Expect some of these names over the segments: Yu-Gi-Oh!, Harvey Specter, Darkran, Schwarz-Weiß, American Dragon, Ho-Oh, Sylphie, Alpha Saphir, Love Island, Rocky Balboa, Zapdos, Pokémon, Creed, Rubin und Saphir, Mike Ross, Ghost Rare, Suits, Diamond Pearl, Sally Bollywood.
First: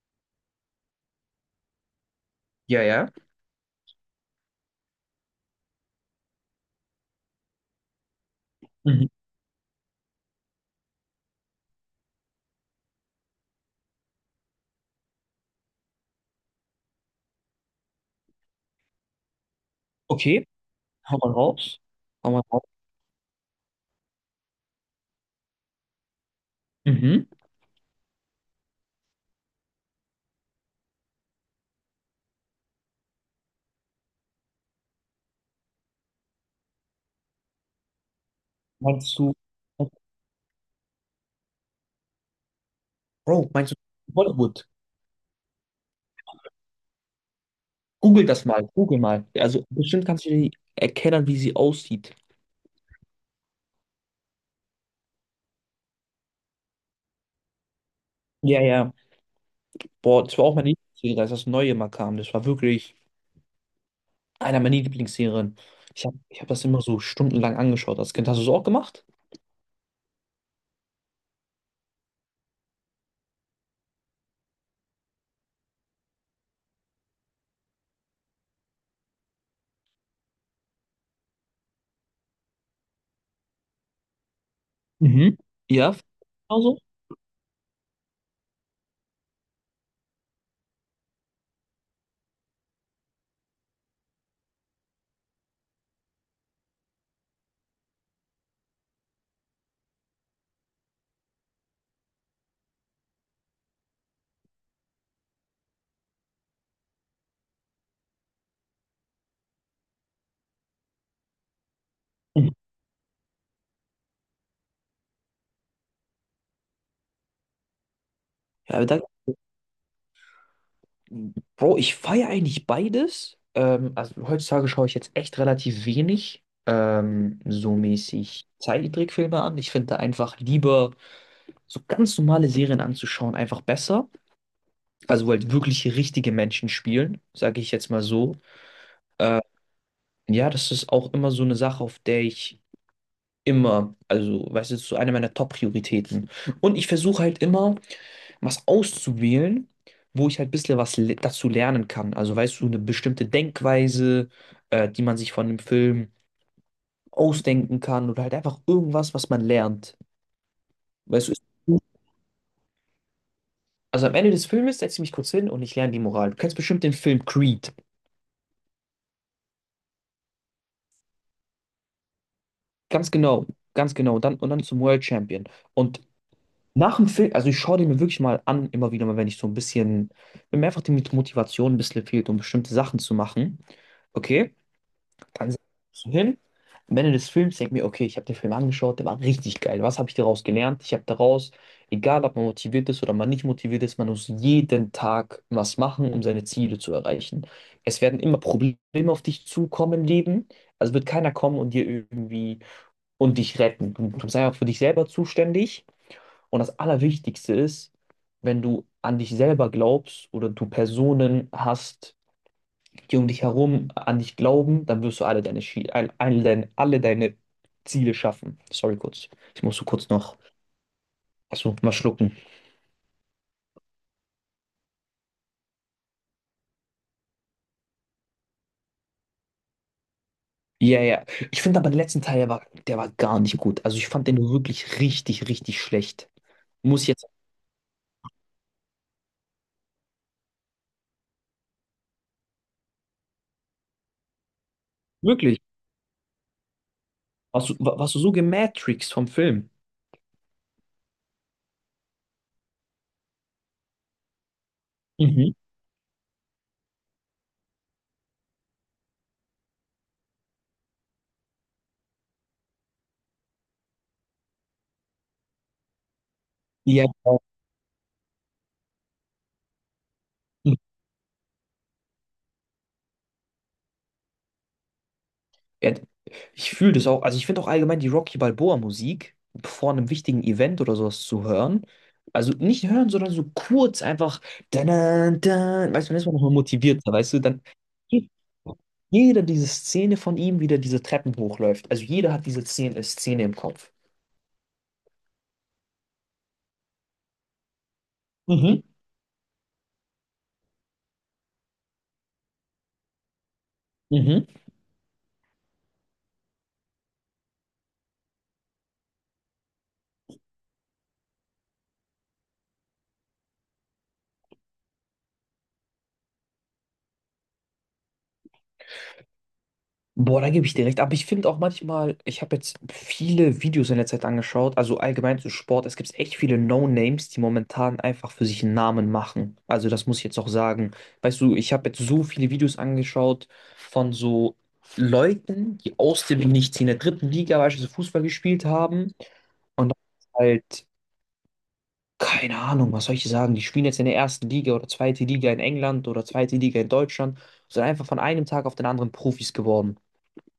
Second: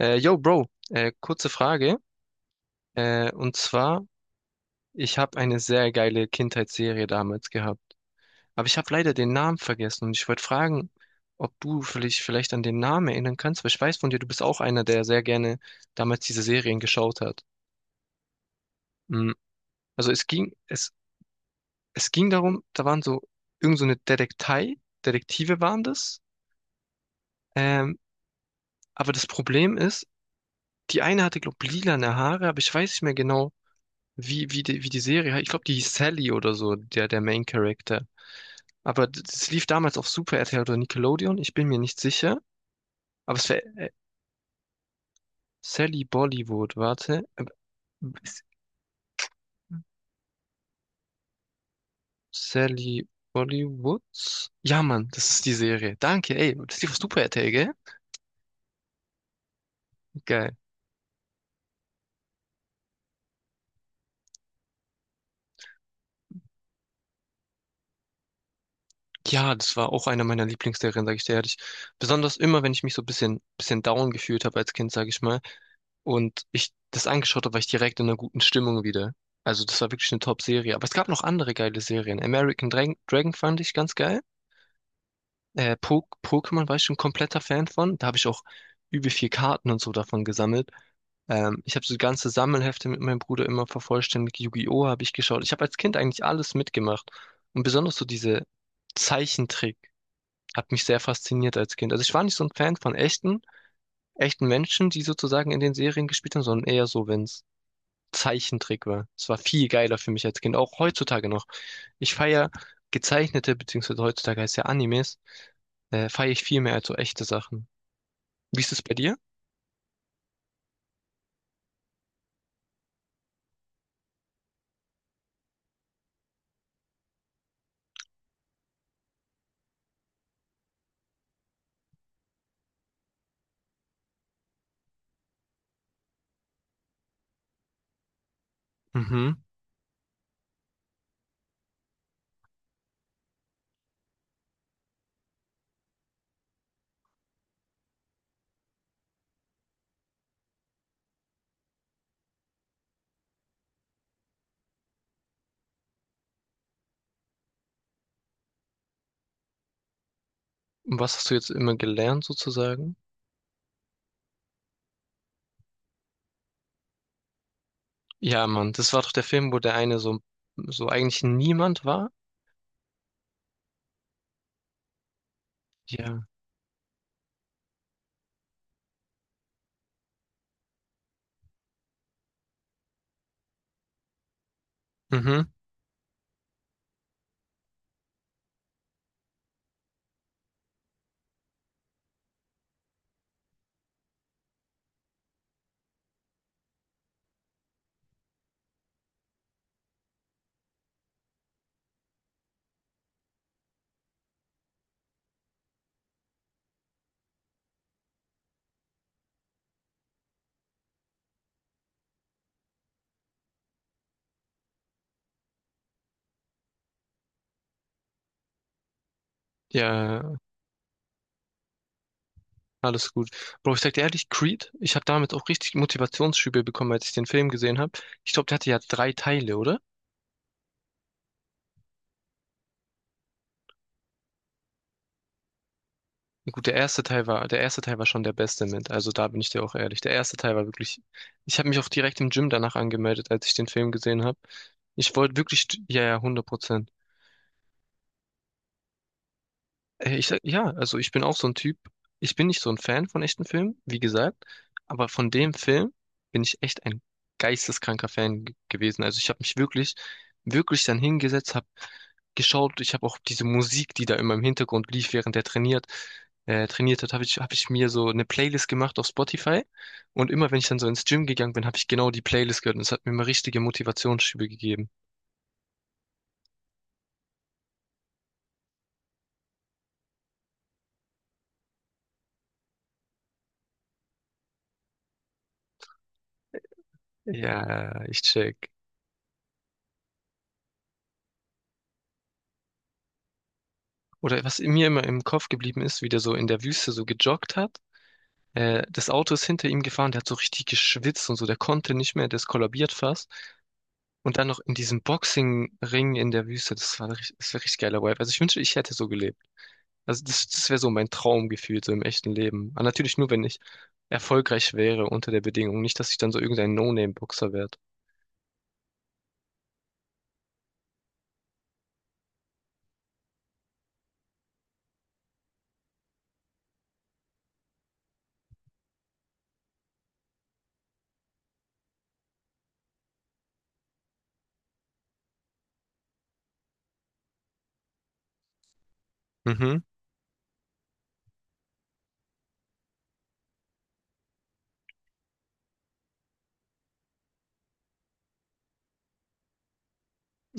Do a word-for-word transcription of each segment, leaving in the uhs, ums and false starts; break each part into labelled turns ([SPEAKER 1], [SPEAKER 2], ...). [SPEAKER 1] Äh, yo, Bro, äh, kurze Frage.
[SPEAKER 2] Ja, ja.
[SPEAKER 1] Äh, und zwar, ich habe eine sehr geile Kindheitsserie damals gehabt. Aber ich habe
[SPEAKER 2] Mhm.
[SPEAKER 1] leider den Namen vergessen und ich wollte fragen, ob du vielleicht, vielleicht an den Namen erinnern kannst, weil ich weiß von dir, du bist auch einer, der sehr gerne damals diese Serien geschaut hat. Mm, Also es
[SPEAKER 2] Okay,
[SPEAKER 1] ging, es,
[SPEAKER 2] hau mal raus.
[SPEAKER 1] es ging
[SPEAKER 2] Hau mal
[SPEAKER 1] darum,
[SPEAKER 2] raus.
[SPEAKER 1] da waren so irgend so eine Detektei, Detektive waren das.
[SPEAKER 2] Mhm.
[SPEAKER 1] Ähm, aber das Problem ist, die eine hatte, glaube ich, lilane Haare, aber ich weiß nicht mehr genau, wie, wie die, wie die Serie, ich glaube, die hieß Sally oder so, der, der Main Character. Aber
[SPEAKER 2] Meinst
[SPEAKER 1] d-
[SPEAKER 2] du,
[SPEAKER 1] das lief damals auf Super R T L oder Nickelodeon, ich bin mir nicht sicher. Aber es
[SPEAKER 2] Bro,
[SPEAKER 1] wäre
[SPEAKER 2] meinst du Bollywood?
[SPEAKER 1] Sally Bollywood, warte. Ähm,
[SPEAKER 2] Google das mal, Google mal. also, Bestimmt kannst du dir erkennen, wie sie aussieht.
[SPEAKER 1] Sally Bollywood? Ja, Mann, das ist die Serie. Danke, ey, das lief auf Super R T L, gell?
[SPEAKER 2] Ja, ja. Boah, das war auch
[SPEAKER 1] Geil.
[SPEAKER 2] meine Lieblingsserie, als das Neue mal kam. Das war wirklich einer meiner Lieblingsserien. Ich habe ich hab das immer so stundenlang angeschaut als Kind. Hast du es auch gemacht?
[SPEAKER 1] Ja, das war auch einer meiner Lieblingsserien, sage ich dir ehrlich. Besonders immer, wenn ich mich so ein bisschen, bisschen down gefühlt habe als Kind, sage ich mal, und ich das angeschaut habe, war ich direkt in einer guten Stimmung wieder. Also das war wirklich eine Top-Serie. Aber es gab noch andere geile Serien. American Dragon, Dragon fand ich ganz geil.
[SPEAKER 2] Mhm.
[SPEAKER 1] Äh,
[SPEAKER 2] Ja,
[SPEAKER 1] po Pokémon war
[SPEAKER 2] also.
[SPEAKER 1] ich schon kompletter Fan von. Da habe ich auch übel viel Karten und so davon gesammelt. Ähm, ich habe so ganze Sammelhefte mit meinem Bruder immer vervollständigt. Yu-Gi-Oh! Habe ich geschaut. Ich habe als Kind eigentlich alles mitgemacht. Und besonders so diese Zeichentrick hat mich sehr fasziniert als Kind. Also ich war nicht so ein Fan von echten, echten Menschen, die sozusagen in den Serien gespielt haben, sondern eher so, wenn's Zeichentrick war. Es war viel geiler für mich als Kind, auch heutzutage noch. Ich
[SPEAKER 2] Mhm.
[SPEAKER 1] feiere gezeichnete, beziehungsweise heutzutage heißt ja Animes, äh, feiere ich viel mehr als so echte Sachen. Wie ist
[SPEAKER 2] Ja,
[SPEAKER 1] es
[SPEAKER 2] aber
[SPEAKER 1] bei
[SPEAKER 2] danke.
[SPEAKER 1] dir?
[SPEAKER 2] Bro, ich feiere eigentlich beides. Ähm, also heutzutage schaue ich jetzt echt relativ wenig ähm, so mäßig Zeichentrickfilme an. Ich finde da einfach lieber so ganz normale Serien anzuschauen, einfach besser. Also wo halt wirklich richtige Menschen spielen, sage ich jetzt mal so.
[SPEAKER 1] Mhm.
[SPEAKER 2] Äh, ja, das ist auch immer so eine Sache, auf der ich immer, also weißt du, das ist so eine meiner Top-Prioritäten. Und ich versuche halt immer was auszuwählen, wo ich halt ein bisschen was le dazu lernen kann. Also weißt du, eine bestimmte Denkweise, äh, die man sich von dem Film ausdenken kann oder halt einfach irgendwas, was man lernt.
[SPEAKER 1] Und was hast
[SPEAKER 2] Weißt du,
[SPEAKER 1] du
[SPEAKER 2] ist-
[SPEAKER 1] jetzt immer gelernt sozusagen?
[SPEAKER 2] also am Ende des Filmes setze ich mich kurz hin und ich lerne die Moral. Du kennst bestimmt den Film Creed.
[SPEAKER 1] Ja, Mann, das war doch der Film, wo der eine so, so eigentlich niemand war.
[SPEAKER 2] Ganz genau, ganz genau. Und dann, und dann zum World Champion. Und
[SPEAKER 1] Ja.
[SPEAKER 2] nach dem Film, also ich schaue den mir wirklich mal an, immer wieder mal, wenn ich so ein bisschen, wenn mir einfach die Motivation ein bisschen fehlt, um bestimmte Sachen zu machen. Okay.
[SPEAKER 1] Mhm.
[SPEAKER 2] Dann setze ich mich so hin. Am Ende des Films denke ich mir, okay, ich habe den Film angeschaut, der war richtig geil. Was habe ich daraus gelernt? Ich habe daraus, egal ob man motiviert ist oder man nicht motiviert ist, man muss jeden Tag was machen, um seine Ziele zu erreichen. Es werden immer Probleme auf dich zukommen im Leben. Also wird keiner kommen und dir irgendwie und dich retten. Du, du sei auch für dich selber zuständig. Und das Allerwichtigste ist, wenn du an dich selber glaubst oder du Personen hast, die um dich herum an dich glauben, dann wirst du alle deine, Schi- all- all deine, alle deine Ziele schaffen. Sorry kurz. Ich musste kurz
[SPEAKER 1] Ja,
[SPEAKER 2] noch, Achso, mal schlucken.
[SPEAKER 1] alles gut. Bro, ich sag dir ehrlich, Creed, ich habe damit auch richtig Motivationsschübe bekommen, als ich den Film gesehen habe. Ich glaube, der hatte ja drei Teile, oder?
[SPEAKER 2] Ja, ja. Ich finde aber den letzten Teil, der war, der war gar nicht gut. Also ich fand den wirklich richtig, richtig schlecht.
[SPEAKER 1] Gut, der
[SPEAKER 2] Muss
[SPEAKER 1] erste
[SPEAKER 2] ich jetzt.
[SPEAKER 1] Teil war, der erste Teil war schon der beste mit. Also da bin ich dir auch ehrlich. Der erste Teil war wirklich. Ich habe mich auch direkt im Gym danach angemeldet, als ich den Film gesehen habe. Ich wollte wirklich,
[SPEAKER 2] Wirklich?
[SPEAKER 1] st- ja, ja, hundert Prozent.
[SPEAKER 2] Warst du, wa- warst du so gematrixed vom Film?
[SPEAKER 1] Äh, Ich sag, ja, also ich bin auch so ein Typ. Ich bin nicht so ein Fan von echten Filmen, wie gesagt, aber von
[SPEAKER 2] Mhm.
[SPEAKER 1] dem Film bin ich echt ein geisteskranker Fan ge- gewesen. Also ich habe mich wirklich, wirklich dann hingesetzt, habe geschaut. Ich habe auch diese Musik, die da immer im Hintergrund lief, während er trainiert, äh, trainiert
[SPEAKER 2] Ja,
[SPEAKER 1] hat, habe ich,
[SPEAKER 2] genau.
[SPEAKER 1] habe ich mir so eine Playlist gemacht auf Spotify. Und immer wenn ich dann so ins Gym gegangen bin, habe ich genau die Playlist gehört. Und es hat mir immer richtige Motivationsschübe gegeben.
[SPEAKER 2] Ja, ich fühle das auch. Also ich finde auch allgemein die Rocky Balboa Musik vor einem wichtigen Event oder sowas zu hören. Also nicht hören, sondern so kurz einfach. Dann, dann, dann, weißt du, dann ist man nochmal motivierter, weißt du? Dann
[SPEAKER 1] Ja, ich
[SPEAKER 2] geht
[SPEAKER 1] check.
[SPEAKER 2] jeder diese Szene von ihm, wie der diese Treppen hochläuft. Also jeder hat diese Szene, Szene im Kopf.
[SPEAKER 1] Oder was mir immer im Kopf geblieben ist, wie der so in der Wüste so gejoggt hat. Äh,
[SPEAKER 2] Mhm.
[SPEAKER 1] das Auto ist hinter ihm gefahren, der hat so richtig geschwitzt und so, der konnte nicht mehr, der ist kollabiert fast. Und
[SPEAKER 2] Mhm.
[SPEAKER 1] dann noch in diesem Boxing-Ring in der Wüste, das war, richtig- das war richtig geiler Vibe. Also ich wünschte, ich hätte so gelebt. Also das, das wäre so mein Traumgefühl, so im echten Leben. Aber natürlich nur, wenn ich erfolgreich wäre unter der Bedingung. Nicht, dass ich dann so irgendein No-Name-Boxer werde.
[SPEAKER 2] Boah, da gebe ich dir recht. Aber ich finde auch manchmal, ich habe jetzt viele Videos in der Zeit angeschaut, also allgemein zu Sport. Es gibt echt viele No-Names, die momentan einfach für sich einen Namen machen. Also das muss ich jetzt auch sagen. Weißt du, ich habe jetzt so viele Videos angeschaut von so Leuten, die aus dem Nichts in der dritten Liga beispielsweise Fußball gespielt haben
[SPEAKER 1] Mhm,
[SPEAKER 2] und dann halt, keine Ahnung, was soll ich sagen, die spielen jetzt in der ersten Liga oder zweite Liga in England oder zweite Liga in Deutschland, sind einfach von einem Tag auf den anderen Profis geworden.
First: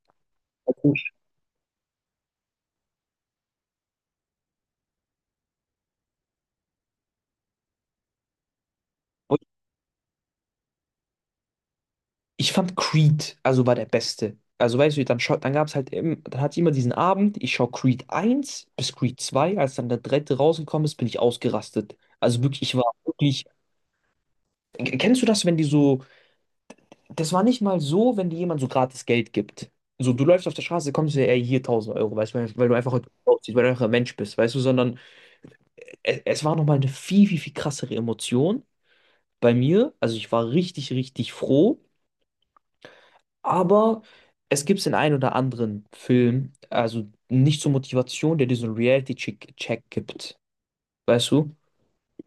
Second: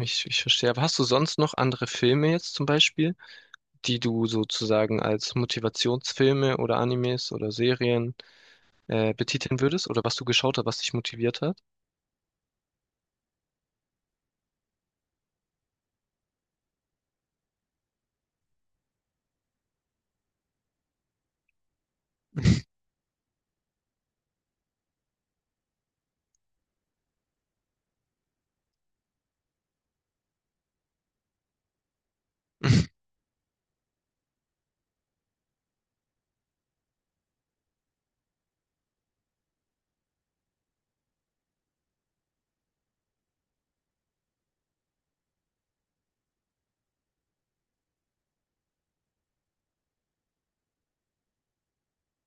[SPEAKER 1] ich, ich verstehe. Aber hast du sonst noch andere Filme jetzt zum Beispiel, die du sozusagen als Motivationsfilme oder Animes oder Serien äh, betiteln würdest oder was du geschaut hast, was dich motiviert hat?
[SPEAKER 2] Ich fand Creed, also war der Beste. Also weißt du, dann, schau- dann gab es halt eben, dann hatte ich immer diesen Abend, ich schaue Creed eins bis Creed zwei, als dann der dritte rausgekommen ist, bin ich ausgerastet. Also wirklich, ich war wirklich, K- kennst du das, wenn die so, das war nicht mal so, wenn dir jemand so gratis Geld gibt. So, du läufst auf der Straße, kommst du ey, hier tausend Euro, weißt du, weil, weil du einfach heute gut aussiehst, weil du einfach ein Mensch bist, weißt du, sondern es, es war nochmal eine viel, viel, viel krassere Emotion bei mir. Also ich war richtig, richtig froh. Aber es gibt den einen oder anderen Film, also nicht zur Motivation, der dir so einen Reality-Check gibt. Weißt du?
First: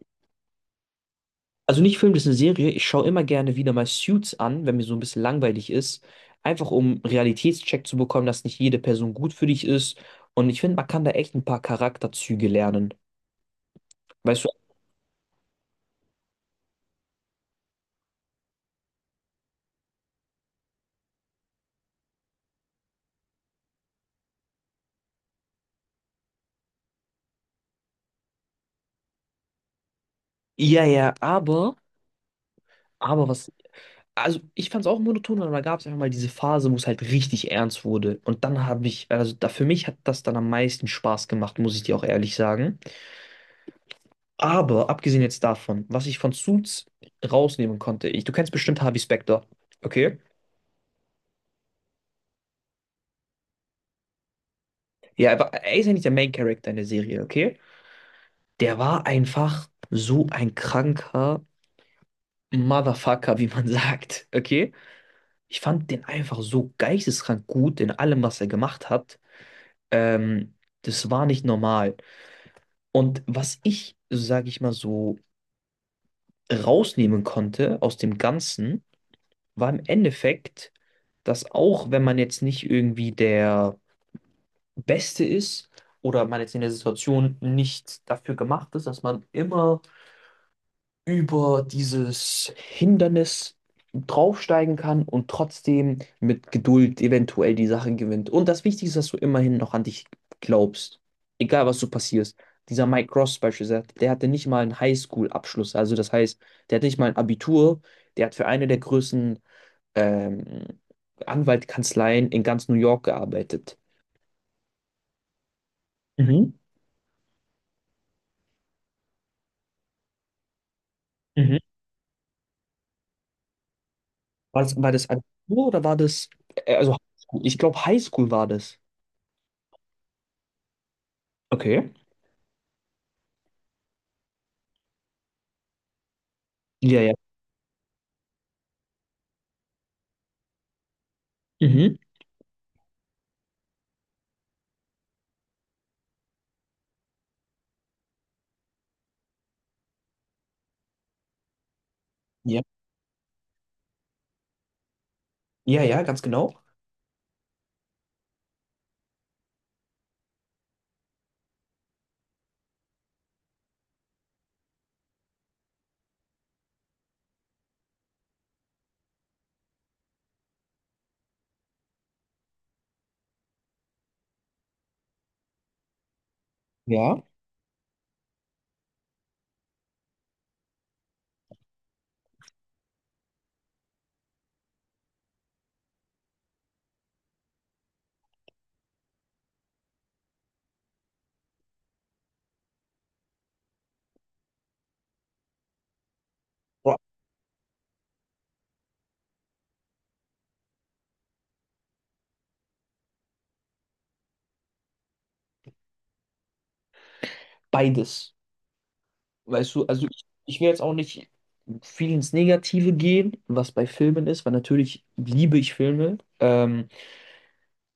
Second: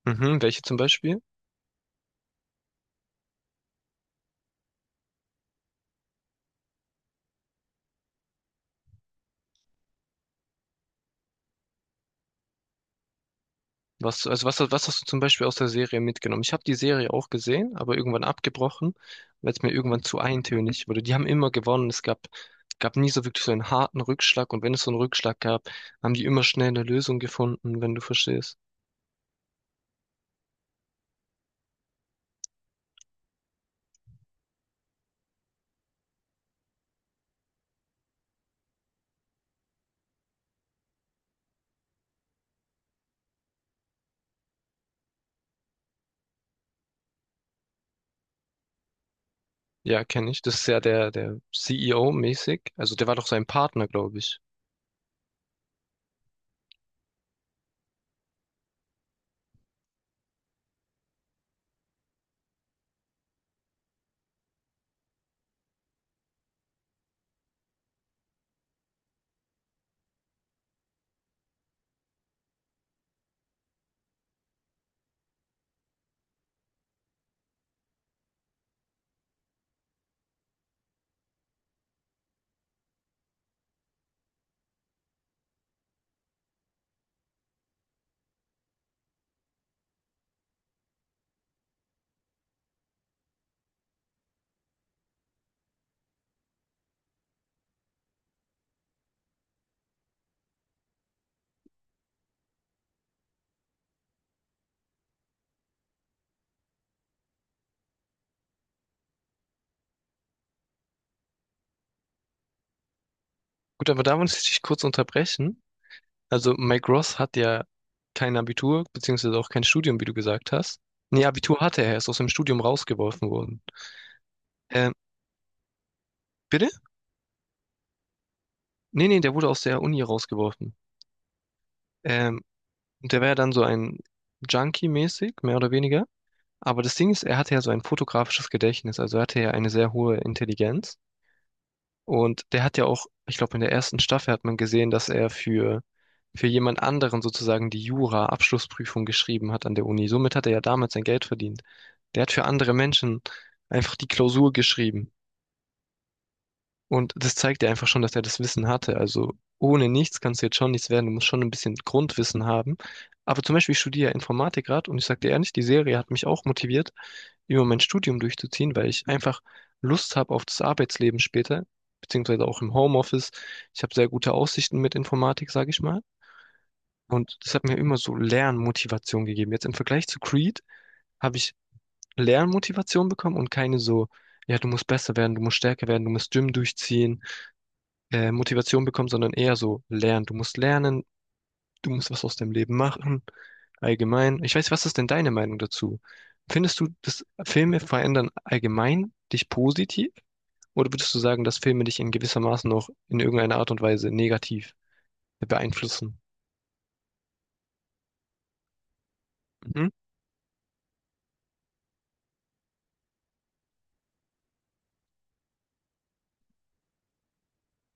[SPEAKER 1] Mhm, welche zum Beispiel?
[SPEAKER 2] Also nicht Film, das ist eine Serie. Ich schaue immer gerne wieder mal Suits an, wenn mir so ein bisschen langweilig ist. Einfach um Realitätscheck zu bekommen, dass nicht jede Person gut für dich ist. Und ich finde, man kann da echt ein paar Charakterzüge lernen.
[SPEAKER 1] Was,
[SPEAKER 2] Weißt
[SPEAKER 1] also
[SPEAKER 2] du?
[SPEAKER 1] was, was hast du zum Beispiel aus der Serie mitgenommen? Ich habe die Serie auch gesehen, aber irgendwann abgebrochen, weil es mir irgendwann zu eintönig wurde. Die haben immer gewonnen. Es gab, gab nie so wirklich so einen harten Rückschlag. Und wenn es so einen Rückschlag gab, haben die immer schnell eine Lösung gefunden, wenn du verstehst.
[SPEAKER 2] Ja, ja, aber, aber was Also ich fand es auch monoton, aber da gab es einfach mal diese Phase, wo es halt richtig ernst wurde. Und dann habe ich, also da, für mich hat das dann am meisten Spaß gemacht, muss ich dir auch ehrlich sagen. Aber abgesehen jetzt davon, was ich von Suits rausnehmen konnte, ich, du kennst bestimmt Harvey Specter,
[SPEAKER 1] Ja,
[SPEAKER 2] okay?
[SPEAKER 1] kenne ich. Das ist ja der, der C E O-mäßig. Also der war doch sein Partner, glaube ich.
[SPEAKER 2] Ja, aber er ist ja nicht der Main Character in der Serie, okay? Der war einfach so ein kranker Motherfucker, wie man sagt, okay? Ich fand den einfach so geisteskrank gut in allem, was er gemacht hat. Ähm, Das war nicht normal. Und was ich, sage ich mal so, rausnehmen konnte aus dem Ganzen, war im Endeffekt, dass auch wenn man jetzt nicht irgendwie der Beste ist oder man jetzt in der Situation nicht dafür gemacht ist, dass man immer über dieses Hindernis draufsteigen kann und trotzdem mit Geduld eventuell die Sache gewinnt. Und das Wichtigste ist, dass du immerhin noch an dich glaubst. Egal, was du passierst. Dieser Mike Ross beispielsweise, der hatte nicht mal einen Highschool-Abschluss. Also das heißt, der hatte nicht mal ein Abitur. Der hat für eine der größten ähm, Anwaltkanzleien in ganz New York gearbeitet.
[SPEAKER 1] Gut, aber da muss ich dich kurz unterbrechen.
[SPEAKER 2] Mhm.
[SPEAKER 1] Also Mike Ross hat ja kein Abitur, beziehungsweise auch kein Studium, wie du gesagt hast. Nee,
[SPEAKER 2] Mhm.
[SPEAKER 1] Abitur hatte er, er ist aus dem Studium rausgeworfen worden.
[SPEAKER 2] War das,
[SPEAKER 1] Ähm,
[SPEAKER 2] war das Abitur oder war das,
[SPEAKER 1] bitte?
[SPEAKER 2] äh, also Highschool? Ich glaube, Highschool war das.
[SPEAKER 1] Nee, nee, der wurde aus der Uni rausgeworfen.
[SPEAKER 2] Okay.
[SPEAKER 1] Ähm, und der war ja dann so ein Junkie-mäßig, mehr oder weniger. Aber das
[SPEAKER 2] Ja,
[SPEAKER 1] Ding
[SPEAKER 2] ja.
[SPEAKER 1] ist, er hatte ja so ein fotografisches Gedächtnis, also er hatte ja eine sehr hohe Intelligenz.
[SPEAKER 2] Mhm.
[SPEAKER 1] Und der hat ja auch, ich glaube, in der ersten Staffel hat man gesehen, dass er für, für jemand anderen sozusagen die Jura-Abschlussprüfung geschrieben hat an der Uni. Somit hat er ja damals sein Geld verdient. Der hat für
[SPEAKER 2] Ja,
[SPEAKER 1] andere Menschen einfach die Klausur geschrieben.
[SPEAKER 2] ja, ja, ganz genau.
[SPEAKER 1] Und das zeigt ja einfach schon, dass er das Wissen hatte. Also ohne nichts kannst du jetzt schon nichts werden. Du musst schon ein bisschen Grundwissen haben. Aber zum Beispiel, ich studiere ja Informatik gerade und ich sage dir ehrlich, die Serie hat mich auch motiviert, über mein Studium durchzuziehen, weil ich einfach Lust habe auf das Arbeitsleben später, beziehungsweise auch im Homeoffice. Ich habe sehr gute Aussichten mit Informatik, sage ich mal.
[SPEAKER 2] Ja.
[SPEAKER 1] Und das hat mir immer so Lernmotivation gegeben. Jetzt im Vergleich zu Creed habe ich Lernmotivation bekommen und keine so, ja, du musst besser werden, du musst stärker werden, du musst Gym durchziehen äh, Motivation bekommen, sondern eher so lernen. Du musst lernen, du musst was aus deinem Leben machen, allgemein. Ich weiß, was ist denn deine Meinung dazu? Findest du,
[SPEAKER 2] Boah,
[SPEAKER 1] dass Filme verändern allgemein dich positiv? Oder würdest du sagen, dass Filme dich in gewisser Maßen noch in irgendeiner Art und Weise negativ beeinflussen?
[SPEAKER 2] beides. Weißt du,
[SPEAKER 1] Mhm.
[SPEAKER 2] also ich, ich will jetzt auch nicht viel ins Negative gehen, was bei Filmen ist, weil natürlich liebe ich Filme. Ähm,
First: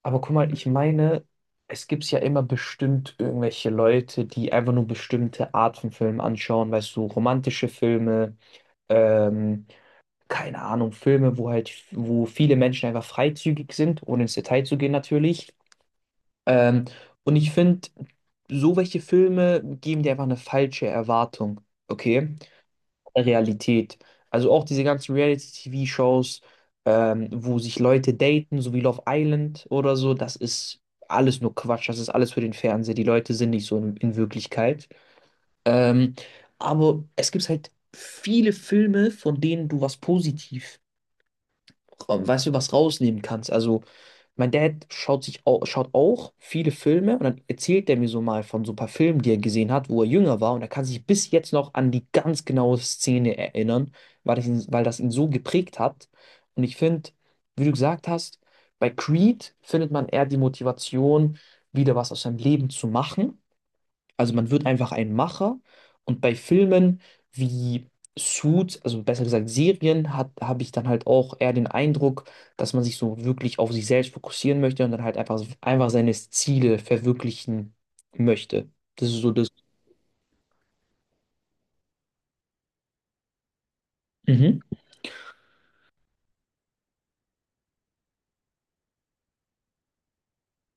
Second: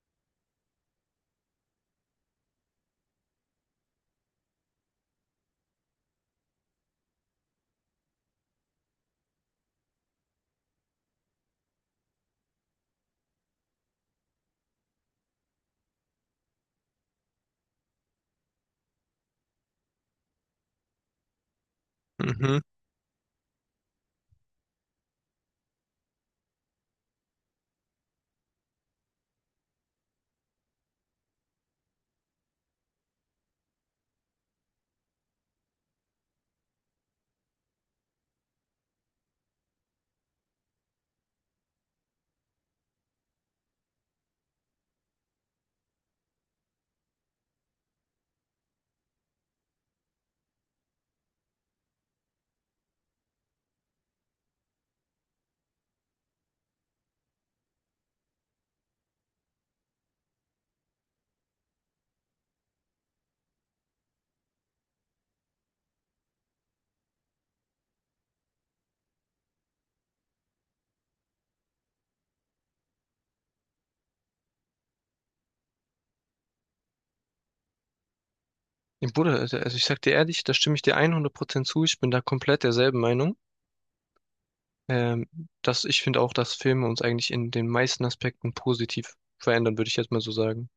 [SPEAKER 2] Aber guck mal, ich meine, es gibt ja immer bestimmt irgendwelche Leute, die einfach nur bestimmte Art von Filmen anschauen, weißt du, romantische Filme, ähm, keine Ahnung, Filme, wo halt, wo viele Menschen einfach freizügig sind, ohne ins Detail zu gehen natürlich. Ähm, und ich finde, so welche Filme geben dir einfach eine falsche Erwartung, okay,
[SPEAKER 1] Mhm.
[SPEAKER 2] der Realität. Also auch diese ganzen Reality-T V-Shows, ähm, wo sich Leute daten, so wie Love Island oder so, das ist alles nur Quatsch, das ist alles für den Fernseher. Die Leute sind nicht so in, in Wirklichkeit. Ähm, aber es gibt halt viele Filme, von denen du was positiv ra- weißt du, was rausnehmen kannst. Also, mein Dad schaut sich auch, schaut auch viele Filme und dann erzählt er mir so mal von so ein paar Filmen, die er gesehen hat, wo er jünger war und er kann sich bis jetzt noch an die ganz genaue Szene erinnern, weil das ihn, weil das ihn so geprägt hat. Und ich finde, wie du gesagt hast, bei Creed findet man eher die Motivation, wieder was aus seinem Leben zu machen. Also man wird einfach ein Macher und bei Filmen wie Suits, also besser gesagt Serien, hat, habe ich dann halt auch eher den Eindruck, dass man sich so wirklich auf sich selbst fokussieren möchte und dann halt einfach, einfach seine Ziele verwirklichen möchte. Das
[SPEAKER 1] Ja,
[SPEAKER 2] ist so
[SPEAKER 1] Bruder,
[SPEAKER 2] das.
[SPEAKER 1] also also ich sag dir ehrlich, da stimme ich dir hundert Prozent zu. Ich bin da komplett derselben Meinung.
[SPEAKER 2] Mhm.
[SPEAKER 1] Ähm, dass ich finde auch, dass Filme uns eigentlich in den meisten Aspekten positiv verändern, würde ich jetzt mal so sagen.